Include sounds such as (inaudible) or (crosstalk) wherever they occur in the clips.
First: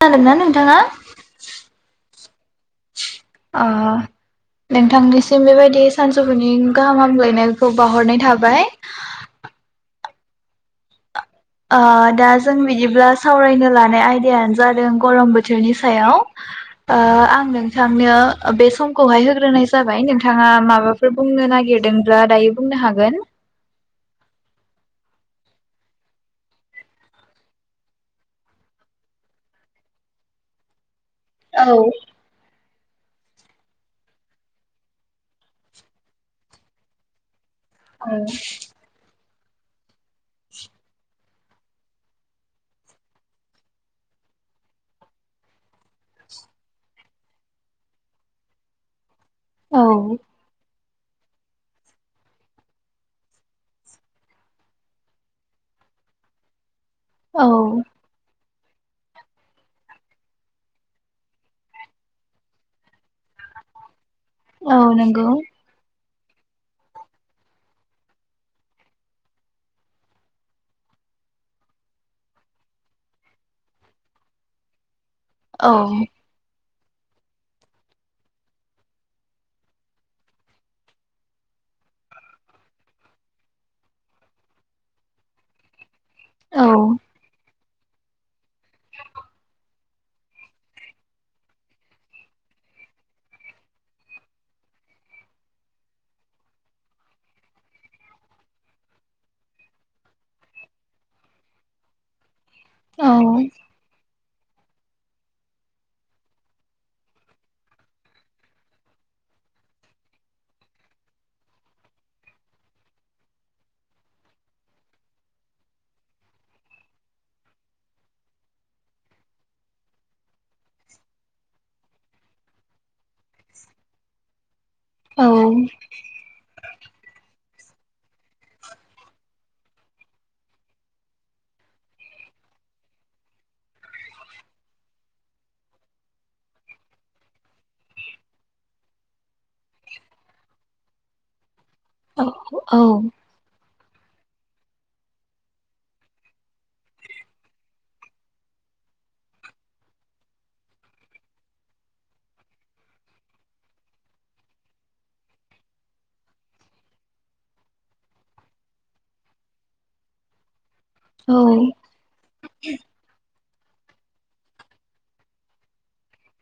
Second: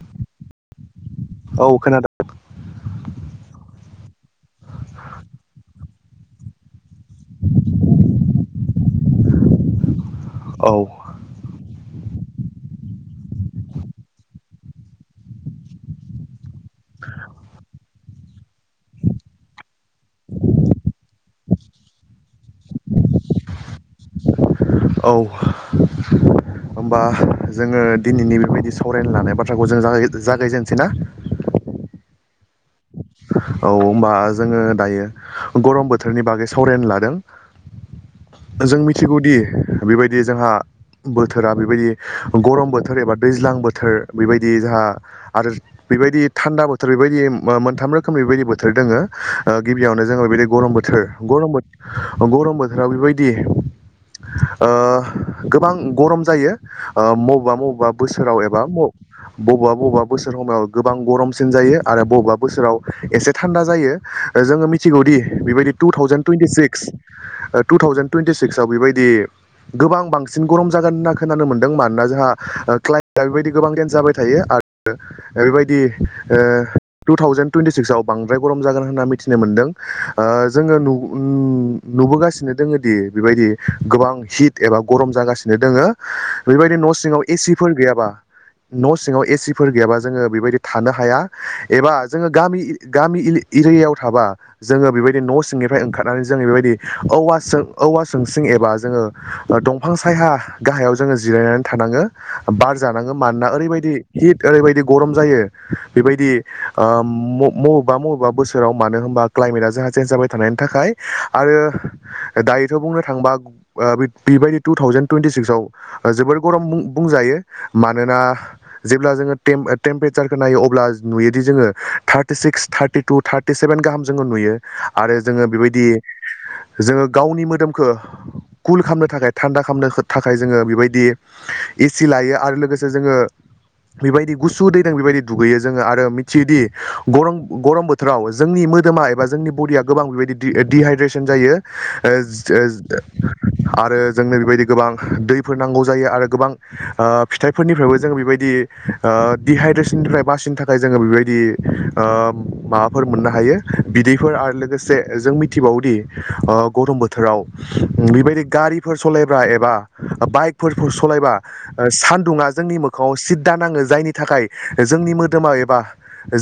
खोनादों ना नोंथाङा? औ खनादों। आह नोंथांनिसिम बेबायदि सानजौफुनि गाहाम हामलायनायखौ बहरनाय थाबाय। (inaudible) औ। ओ दा जों बिदिब्ला सावरायनो लानाय आयदायानो जादों गरम बोथोरनि सायाव। आह आं नोंथांनो बे समखौहाय होग्रोनाय जाबाय नोंथाङा माबाफोर बुंनो नो नागिरदोंब्ला दायो बुंनो हागोन। औ। होमबा जोङो दिनैनि बेबायदि सावरायनो लानाय बाथ्राखौ जों जा जागायजेननोसै ना? औ। औ होमबा जोङो दायो गरम बोथोरनि बागै सावरायनो लादों। जों मिथिगौदि बेबायदि जोंहा बोथोरा बेबायदि गरम बोथोर एबा दैज्लां बोथोर बेबायदि जोंहा आरो बेबायदि थान्दा बोथोर बेबायदि मोनथाम रोखोम बेबायदि बोथोर दङ औ गिबियावनो जोङो बेबायदि गरम बोथोर गरम बोथोर गरम बोथोराव बेबायदि ओ गोबां गरम जायो औ बबेबा बबेबा बोसोराव म बबेबा बबेबा बोसोर समाव गोबां गरमसिन जायो आरो बबेबा बोसोराव एसे थान्दा जायो। जोङो औ मिथिगौदि नंगौ बेबायदि two thousand twenty six two thousand twenty सिक्सआव बेबायदि-' गोबां बांसिन गरम जागोन होनना खोनानो मोनदों। मानोना जोंहा क्लाइमेटआ बेबायदि गोबां दन्स जाबाय थायो। आरो औ बेबायदि टु थावजेेनड थुयेटि सिक्सव बांद्राय गरम जागोन होनना मिथिनो मोनदों। ओ जोङो नुबोगासिनो दोङो दि बेबायदि गोबां हिट एबा गरम जागासिनो दोङ। औ बेबायदि न' सिङाव एसि गैया न' सिङाव गैयाबा जोङो बेबादि थानो हाया थानो हुआ एबा जोङो गामि गामि एरियायाव थाबा जोङो बेबायदि न' सिंनिफ्राय ओंखारनानै जोङो बेबायदि औवासो औवा जोंसों एबा जोङो दंफां सायहा गाहायाव जोङो जिरायनानै थानाङो बार औ जानाङो मानोना ओरैबायदि हिट ओरैबायदि गरम जायो बेबायदि ओ मबेबा मबेबा बोसोराव मानो होनबा क्लाायमेटआ जोंहा चेन्ज जाबाय थानायनि थाखाय आरो दायोथ' बुंनो थांबा बेबायदि टु थावजेन टुइटि सिक्स आव जोबोर गरम बुंजायो मानोना जेब्ला जोङो टेम टेम्पेरेसारखौ नायो अब्ला नुयोदि जोङो thirty six thirty two thirty seven गाहाम जोङो नुयो आरो औ जोङो बेबायदि जोङो गावनि मोदोम खो कुल खालामनो थाखाय थान्दा खालामनो थाखाय जोङो बेबायदि एसि लायो आरो लोगोसे जोङो बेबायदि गुसु दैदों बेबायदि दुगैयो जोङो आरो मिथियोदि गरम गरम बोथोराव जोंनि मोदोमा एबा जोंनि बडिया गोबां बेबायदि डहाइद्रेसन जायो ओ जो औ ओ आरो जोंनो बेबायदि गोबां दैफोर नांगौ जायो आरो गोबां ओ फिथाइफोरनिफ्रायबो जोंङो बेबायदि डिहाइद्रेसननिफ्राय बासिनो थाखाय जोङो बेबायदि ओ माबाफोर मोननो हायो बिदैफोर आरो लोगोसे जों मिथिबावोदि गरम बोथोराव बेबायदि गारिफोर सालायब्रा एबा बाइक फोर सलायबा सानदुं जोंनि मोखाङआव सिद दा नाङो जायनि थाखाय जोंनि मोदोमाव एबा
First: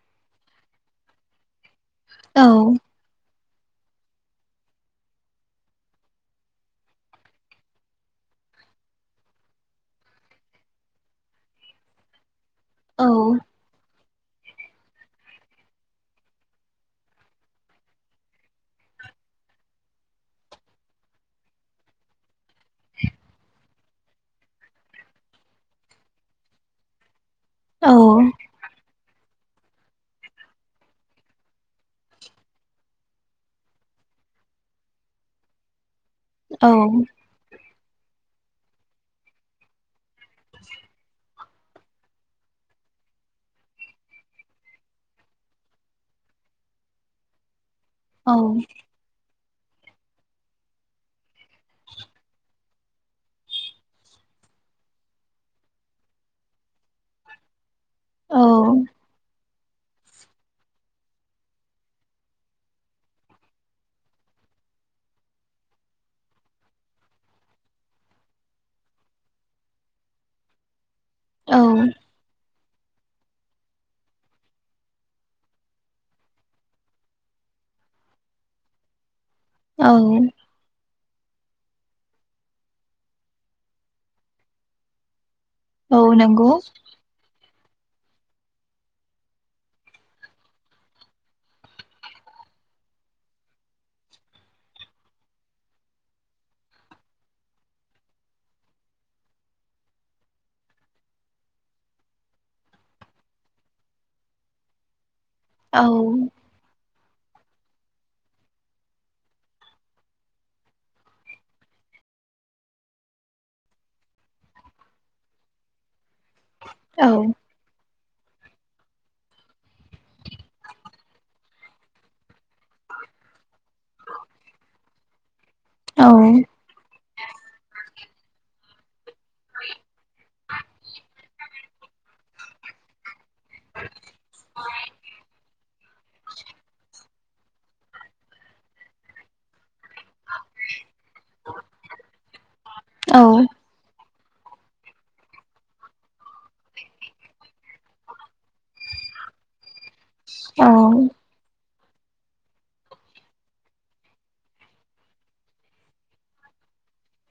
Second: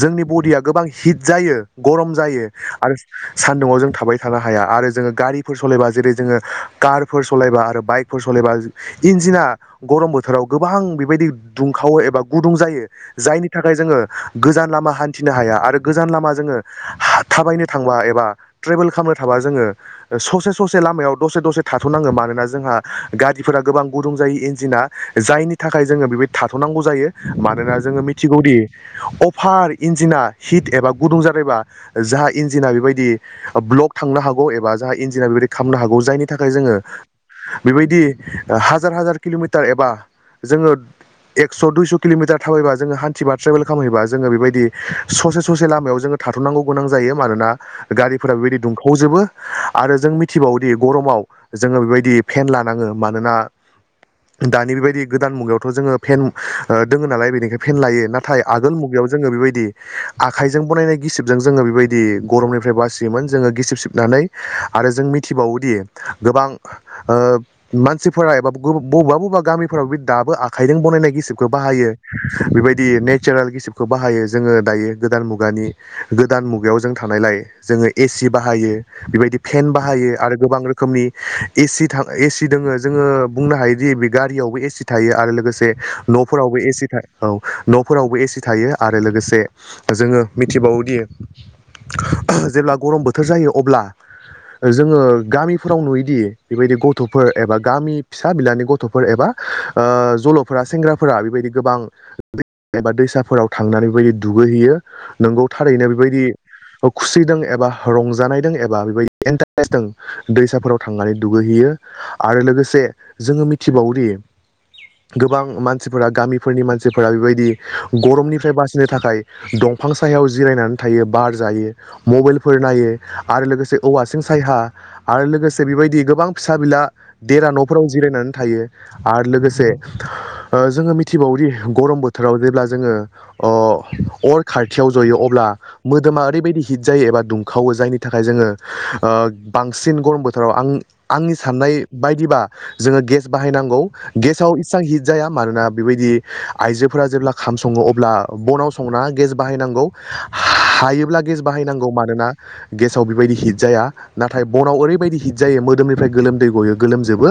जोंनि बडिया गोबां हिट जायो। गरम औ जायो आरो सान्दुुंआव जों थाबाय थानो हाया आरो जोङो गारिफोर सालायबा जेरै जोङो कारफोर सालायबा आरो बाइकफोर सालायबा एबा इन्जिना गरम बोथोराव गोबां बेबायदि दुंखावो एबा गुदुं जायो जायनि थाखाय जोङो गोजान लामा हान्थिनो हाया आरो गोजान लामा जोङो थाबायनो थांबा एबा ट्रेभेल खालामनो थाबा जों जोङो ससे ससे लामायाव दसे दसे थाथ'नाांगो मानोना जोंहा गारिफोरा गोबां गुदुं जायै- इन्जिना जायनि थाखाय जोङो बेबाय थाथ'नांगौ जायो मानोना जोङो मिथिगौदि फार इन्जिना हिट एबा गुदुं ज जादोंबा जाहा इन्जिना बेबायदि ब्लक थांनो हागौ बा जा इन्जना बेदि खालामनो हागौ जायनि थाखाय औ जोङो बेबायदि हाजार हाजार किल'मिटार एबा जोङो एक्स' दुइस' किल'मिटार थाबायबा जोङो हान्थिबा ट्रेभेल खालामहैबा जोङो बेबायदि ससे ससे लामायाव जोङो थाथ'नांगौ गोनां जायो मानोना गारिफोरा औ बेबायदि दुंखावजोबो आरो जों मिथिबावोदि गरमाव जोङो बेबायदि फेन लानाङो मानोना दानि बेबायदि गोदान मुगायावथ' जोङो फेन दोङो नालाय बेनिखायनो फेन लायो औ नाथाय आगोल मुगायाव जोङो बेबायदि आखाइजों बानायनाय गिसिबजों जोङो बेबायदि गरमनिफ्राय बासियोमोन जोङो गिसिब सिबनानै आरो जों मिथिबावोदि गोबां मानसिफोरा एबा बबा बबा बा गामिफोराव बे दो आखाइजों बानायनाय गिसिबखौ औ बाहायो बेबायदि नेचारेल गिसिबखौ खौ बाहायो जोङो दायो गोदान मुगानि गोदान मुगायाव जों थानायलाय जोङो एसि बाहायो बेबायदि फेन औ बाहायो आरो गोबां रोखोम नि एसि दङो जोङो बुंनो हायोदि बे गारियावबो एसि थायो आरो लोगोसे औ नंगौ न'फोरावबो एसि था औ न'फोरावबो एसि थायो आरो लोगोसे जोङो मिथिबावोदि जेब्ला गरम बोथोर जायो अब्ला जोङो गामिफोराव नुयोदि बेबायदि गथ'फोर एबा गामि फिसा बिलानि गथ'फोर एबा ओ जल'फोरा सेंग्राफोरा बेबायदि गोबां एबा दैसा फोराव थांनानै बेबायदि दुगैहैयो नोंगौ औ थारैनो बेबायदि औ खुसिदों एबा रंजानायदों एबा बेबायदि एन्टारेस्जों दैसाफोराव थांनानै दुगैहैयो आरो लोगोसे जोङो मिथिबावोदि गोबां मानसिफोरा गामिफोरनि मानसिफोरा औ बेबायदि गरमनिफ्राय बासिनो थाखाय दंफां सायाव जिरायनानै थायो बार जायो मबाइल फोर नायो आरो लोगोसे औवासिं सायहा आरो लोगोसे बेबायदि औ गोबां फिसा बिला देरा न'फोराव जिरायनानै थायो आरो लोगोसे ओ जोङो मिथिबावोदि गरम बोथोराव जेब्ला जोङो। अ अर थायो खाथियाव जयो अब्ला मोदोमा ओरैबायदि हिट जायो एबा दुंखावो जायनि थाखाय जोङो ओ बां सिन गरम बोथोराव आं आंनि साननाय बायदिबा जोङो गेस बाहायनांगौ गेसाव इसबां हिट जाया मानोना बेबायदि आइजोफोरा जेब्ला ओंखाम सङो अब्ला बनाव सङना गेस बाहायनांगौ औ हायोब्ला गेस बाहायनां गौ मानोना गेसाव बेबायदि हिट जाया नाथाय बनाव ओरैबायदि हिट जायो मोदोमनिफ्राय गोलोमद दै गयो। गोलोमजोबो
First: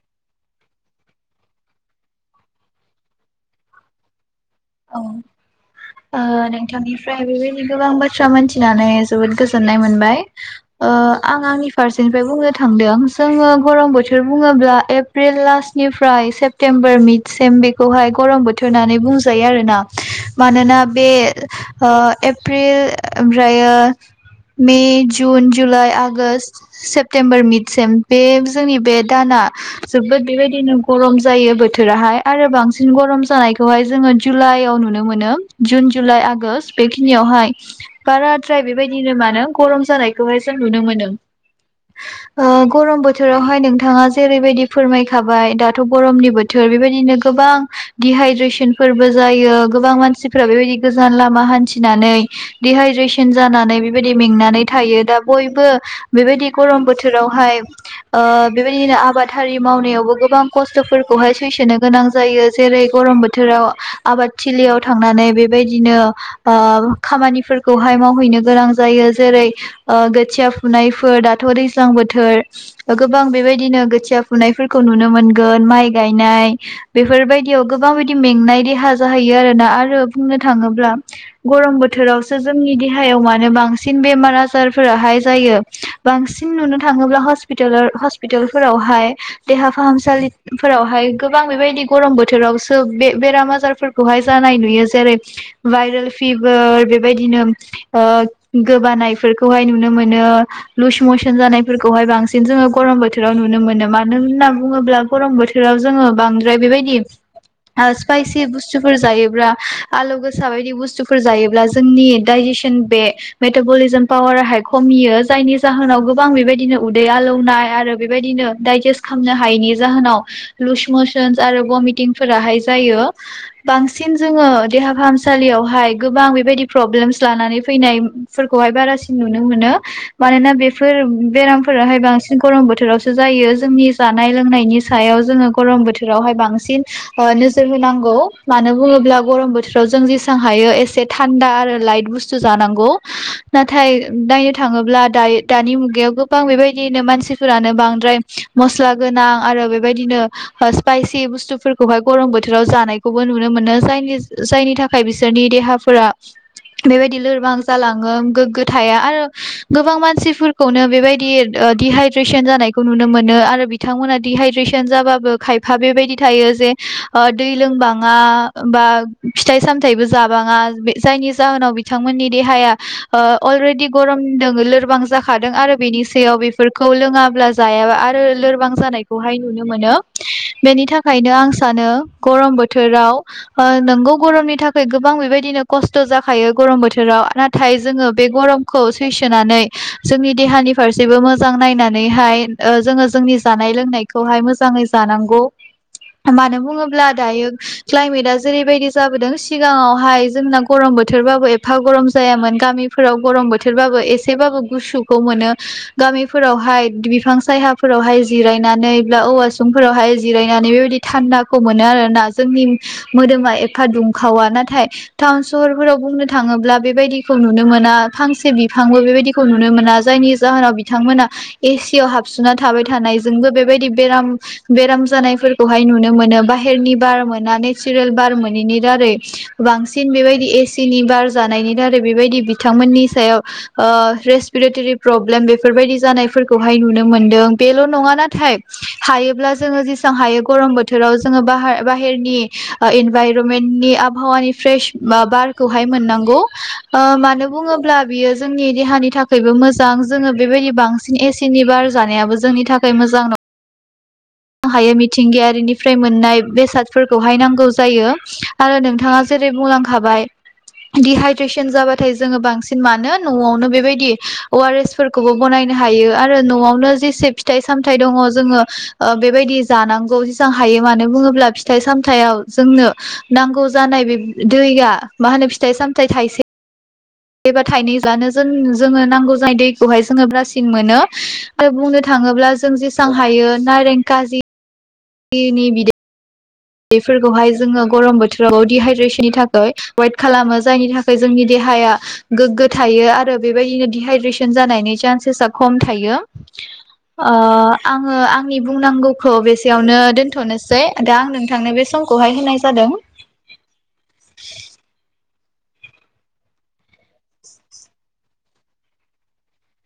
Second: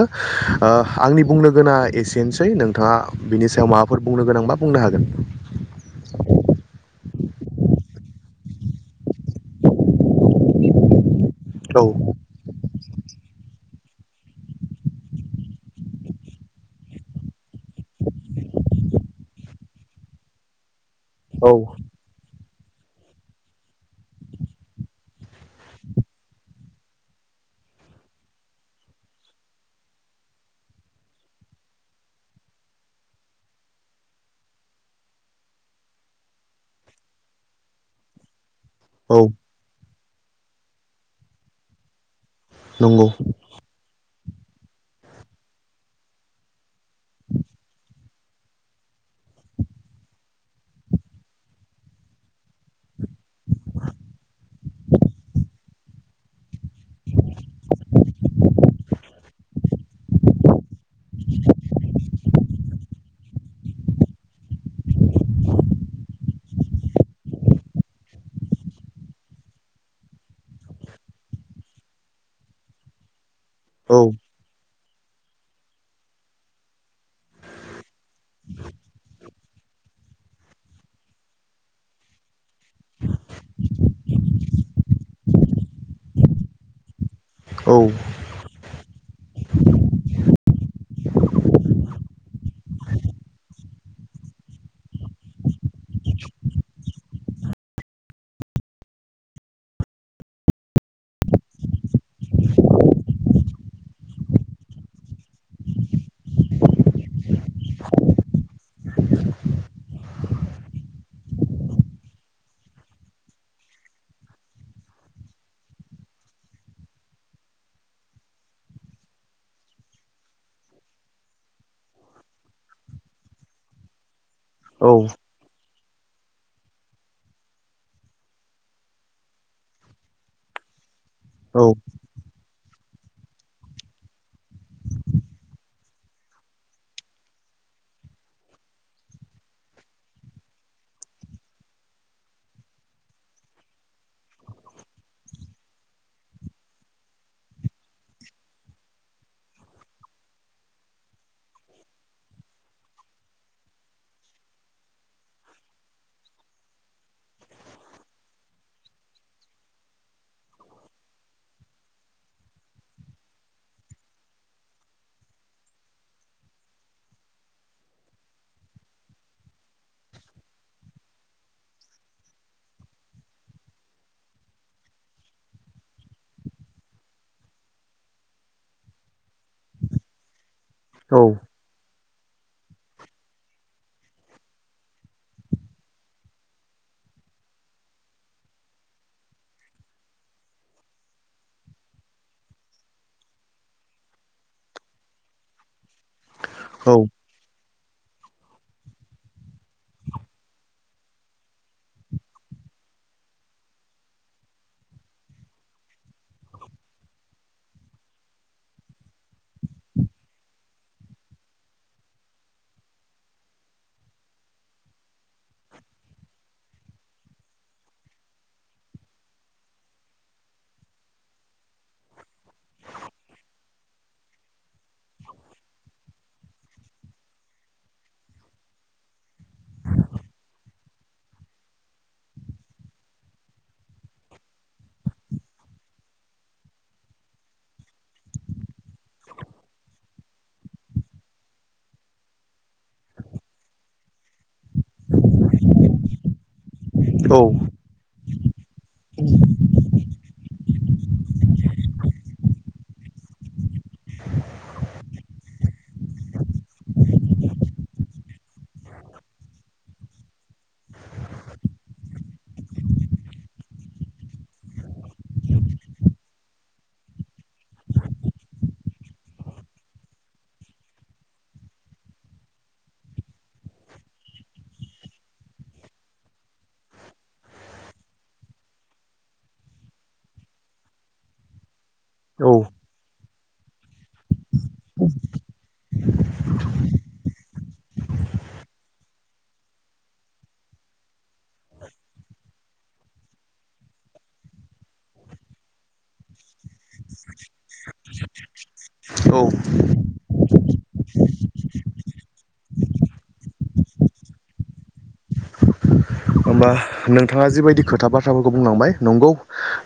ओ आंनि बुंनो गोना एसेनोसै नोंथाङा बिनि सायाव माबाफोर बुंनो गोनांबा बुंनो औ हागोन ओ नोंथांनिफ्राय बेबायदिनो गोबां बाथ्रा मोनथि फिनानै जोबोद गोजोननाय मोनबाय ओ आं आंनि औ फारसेनिफ्राय बुंनो थांदों जोंङो गरम बोथोर बुङोब्ला एप्रिल लास्टनिफ्राय सेप्तेम्बर मिटसिम बेखौहाय गरम बोथोर होननानै बुंजायो आरोना मानोना बे औ ओ एप प्रिल ओमफ्रायो May, June, July, August, September, मिडसिम बे जोंनि बे दाना जोबोद बेबायदिनो गरम जायो बोथोराहाय आरो बांसिन गरम जानायखौहाय जोङो। जुलाइयाव नुनो मोनो जुन जुलाइ आगष्ट बेखिनियावहाय बारा द्राय बेबायदिनो औ मानो गरम जानायखौहाय जों नुनो मोनो गरम नंगौ बोथोरावहाय नोंथाङा जेरैबायदि फोरमायखाबाय दाथ' गरमनि बोथोर बेबायदिनो गोबां दिडहाइद्रेसन फोरबो जायो गोबां मानसिफोरा बेबायदि गोजान लामा हान्थिनानै दिहाइद्रेसन जानानै बेबादि मेंनानै थायो दा बयबो बेबादि गरम बोथोरावहाय ओ बेबायदि आबाद हारि मावनायावबो गोबां खस्थ'फोरखौहाय सैसोनो गोनां जायो जेरै गरम बोथोराव आबादथिलियाव थांनानै बेबायदिनो ओ खामानिफोरखौहाय मावहैनो गोनां जायो जैरे ओ गोथिया फुनाय दाथ' दैजलां बोथोर गोबां बेबाय दिनो औ गोथिया फुनायफोरखो नुनो मोनगोन माइ गायनाय बेफोर बायदियाव गोबां मेंनाय देहा जाहैयो आरोना आरो बुंनो थाङोब्ला गरम बोथोराव जोंनि देहायाव मानो बांसिन बेमार आजारफोर हाय जायो बांसिन नुनो थाङोब्ला औ हस्पितालर हस्पितालफोरावहाय देहा फाहामसालिफोरावहाय गोबां बेबायदि गरम बोथोर रावसो बे-बेराम आजारफोरखौहाय जानाय नु जेरै भाइरेल फिभार बेबादिनो ओ गोबानाय फोरखो नुनो मोनो लुस मसन जानायफोरखौहाय बांसिन जोङो गरम बोथोराव नुनो मोनो मानो होन्ना बुङोब्ला गरम बोथोराव जोङो बांद्राय बेबायदि स्पाइसि बुस्थुफोर जायोब्ला आलु गोसा बायदि बुस्थुफोर जायोब्ला जोंनि दडाइजेसन बे मेटाबलिजम पावाराहाय खमियो जायनि जाहोनाव गोबां बेबायदिनो उदै आलौनाय आरो बेबायदि नो दायजेस्ट खालामनो हायैनि जाहोनाव लुस मसनस आरो भमिटिं फोराहाय जायो। बांसिन जोङो देहा औ फाहामसालियावहाय गोबां बेबायदि प्रब्लेम लानानै फैनायफोरखौहाय बारासिन नुनो मानोना बे फोर औ बेरामफोराहाय बांसिन गरम बोथोरावसो जायो जोंनि जानाय लोंनायनि सायाव जोङो गरम बोथोरावहाय बांसिन ओ नोजोर होनां गौ मानो बुङोब्ला गरम बोथोराव जों जेसेबां हायो एसे थान्दा आरो लाइट बुस्थु जानांगौ नाथाय नायनो थाङोब्ला दायो दानि मुगायाव गोबां बेबायदिनो मानसिफोरानो बांद्रा य मसला गोनां आरो बेबायदिनो स्पाइसि बुस्थुफोरखौहाय गरम बोथोराव जाना इखौबो नुनो मोनो जायनु जायनि थाखाय बिसोरनि देहाफोरा बेबायदि लोरबां जालाङो गोग्गो थाया आरो गोबां मानसिफोरखौनो बेबायदि दिहाइद्रेसन जानायखौ नुनो मोनो आरो बिथांमोना दिहाइद्रेसन जाबाबो खायफा बेबायदि थायो जे ओ दै लोंबा मा बा फिथाइ-सामथाइबो जाबाङा जायनि जाहोनाव बिथांमोननि देहाया ओ अलरेडि गरम दों लोरबां जाखादों आरो बेनि सायाव बेफोरखौ लोङाब्ला जायाबा आरो लोरबां जानायखौहाय नुनो मोनो बेनि थाखायनो आं सानो गरम बो थोराव ओ नोंगौ गरमनि थाखाय गोबां बेबायदिनो खस्थ जाखायो गरम बोथोराव नाथाय जोंङो बे गरमखौ सैसोनानै जोंनि देहानि फारसेबो मोजां नायनानैहाय जोङो जोंनि जानाय लोंनायखौहाय मोजाङै जानांगौ (inaudible) मानो बुङोब्ला दायो। क्लाइमेटआ जेरैबायदि जाबोदों सिगाङावहाय जोंना गरम बोथोरबाबो एफा गरम जायामोन गामि फोराव गरम बोथोरबाबो एसेबाबो गुसुखौ मोनो गामिफोरावहाय बिफां सायहा फोरावहाय जिरायनानै बा औवासुं फोरावहाय जिरायनानै बेबायदि थान्दाखौ मोनो आरोना जोंनि मोदोमा एफा दुंखावा नाथाय टाउन सहरफोराव बुंनो थाङोब्ला बेबायदिखौ नुनो मोना फांसे बिफांबो बेबायदिखौ नुनो मोना जायनि जाहोनाव बिथांमोना एसियाव हाबसो ना थाबाय थानाय जोंबो बेबायदि बेराम बेराम जानायफोरखौहाय नुनो मोनो बाहेरनि बार मोना नेचारेल बार मोनैनि दारै बांसिन बेबायदि एसिनि बार जानायनि दारै बेबायदि बिथांमोननि सायाव ओ रेसपिरिटरि प्रब्लेम बेफोर बायदि जानाय फोरखौहाय नुनो। मोनदों बेल नंङा नाथाय हायोब्ला जोङो जेसां हायो गरम बोथोराव जोंङो बाहाय बाहेरनि ओ इनभारमेनि आबहावानि फ्रेस बा बारखौहाय मोननांगौ ओ औ मानो बुङोब्ला बियो जोंनि देहानि थाखायबो मोजां जोङो बेबायदि बांसिन एसेनि बार जानायाबो जोंनि थाखाय मोजां नं हायो मिथिंगायारि निफ्राय मोननाय बेसाद फोरखौहाय नांगौ जायो आरो नोंथाङा जे रै बुंलांखाबाय दिहाइद्रेसन जाबाथाय जोङो बांसिन मानो न'आवनो बेबायदि अ आर एस फोरखौबो बनाय नो हायो आरो न'आवनो जेसे फिथाइ सामथाइ दङ जोङो ओ बेबायदि जानांगौ जेसां हायो मानो बुङोब्ला फिथाइ सामथायाव जोंनो नांगौ जानाय बेब दैआ मा होनो फिथाइ सामथाइ थाइसे एबा थाइनै जानो जों जोङो नांगौ जानाय दैखौहाय जोङो ब्रासिन मोनो आरो बुंनो थां ङोब्ला औ जों जेसेबां हायो नारें खाजि नि नि बिदै बेफोरखौहाय जोङो गरम बोथोरावबो डिहाइद्रेसननि थाखाय वेट खालामो जायनि थाखाय जोंनि देहा देहाया गोगो थायो आरो बेबायदिनो डिहाइद्रेसन जानायनि सान्सेसा खम थायो। ओ आङो आंनि बुंनांगौखौ औ बेसेयावनो दोनथनोसै दा आं नों थांनो बे समखौहाय होनाय जादों। होमबा नोंथाङा जिबायदि खोथा बाथ्राफोरखौ बुंलांबाय नोंगौ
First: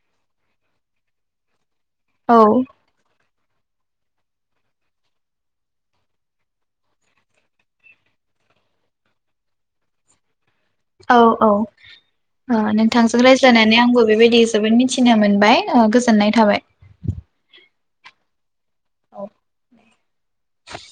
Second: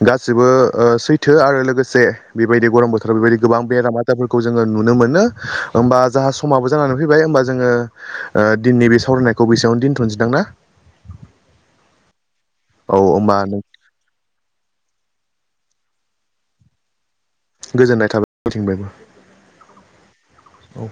गासिबो ओ सैथो आरो लोगो से औ बेबायदि गरम बोथोराव बेबायदि गोबां बेराम आजारफोरखौ जोङो नुनो मोनो होमबा जाहा समाबो जानानै फैबाय होमबा जोङो ओ दिनै बे सावरायनायखौ बेसेंङाव दोनथनसैदां ना। औ औ ओ औ नोंथांजों होमबा रायज्लायनानै आंबो बेबायदि जोबोद मि थिनो मोनबाय ओ गोजोननाय थाबाय गोजोननाय थाबाय औ आंथिंफ्रायबो औ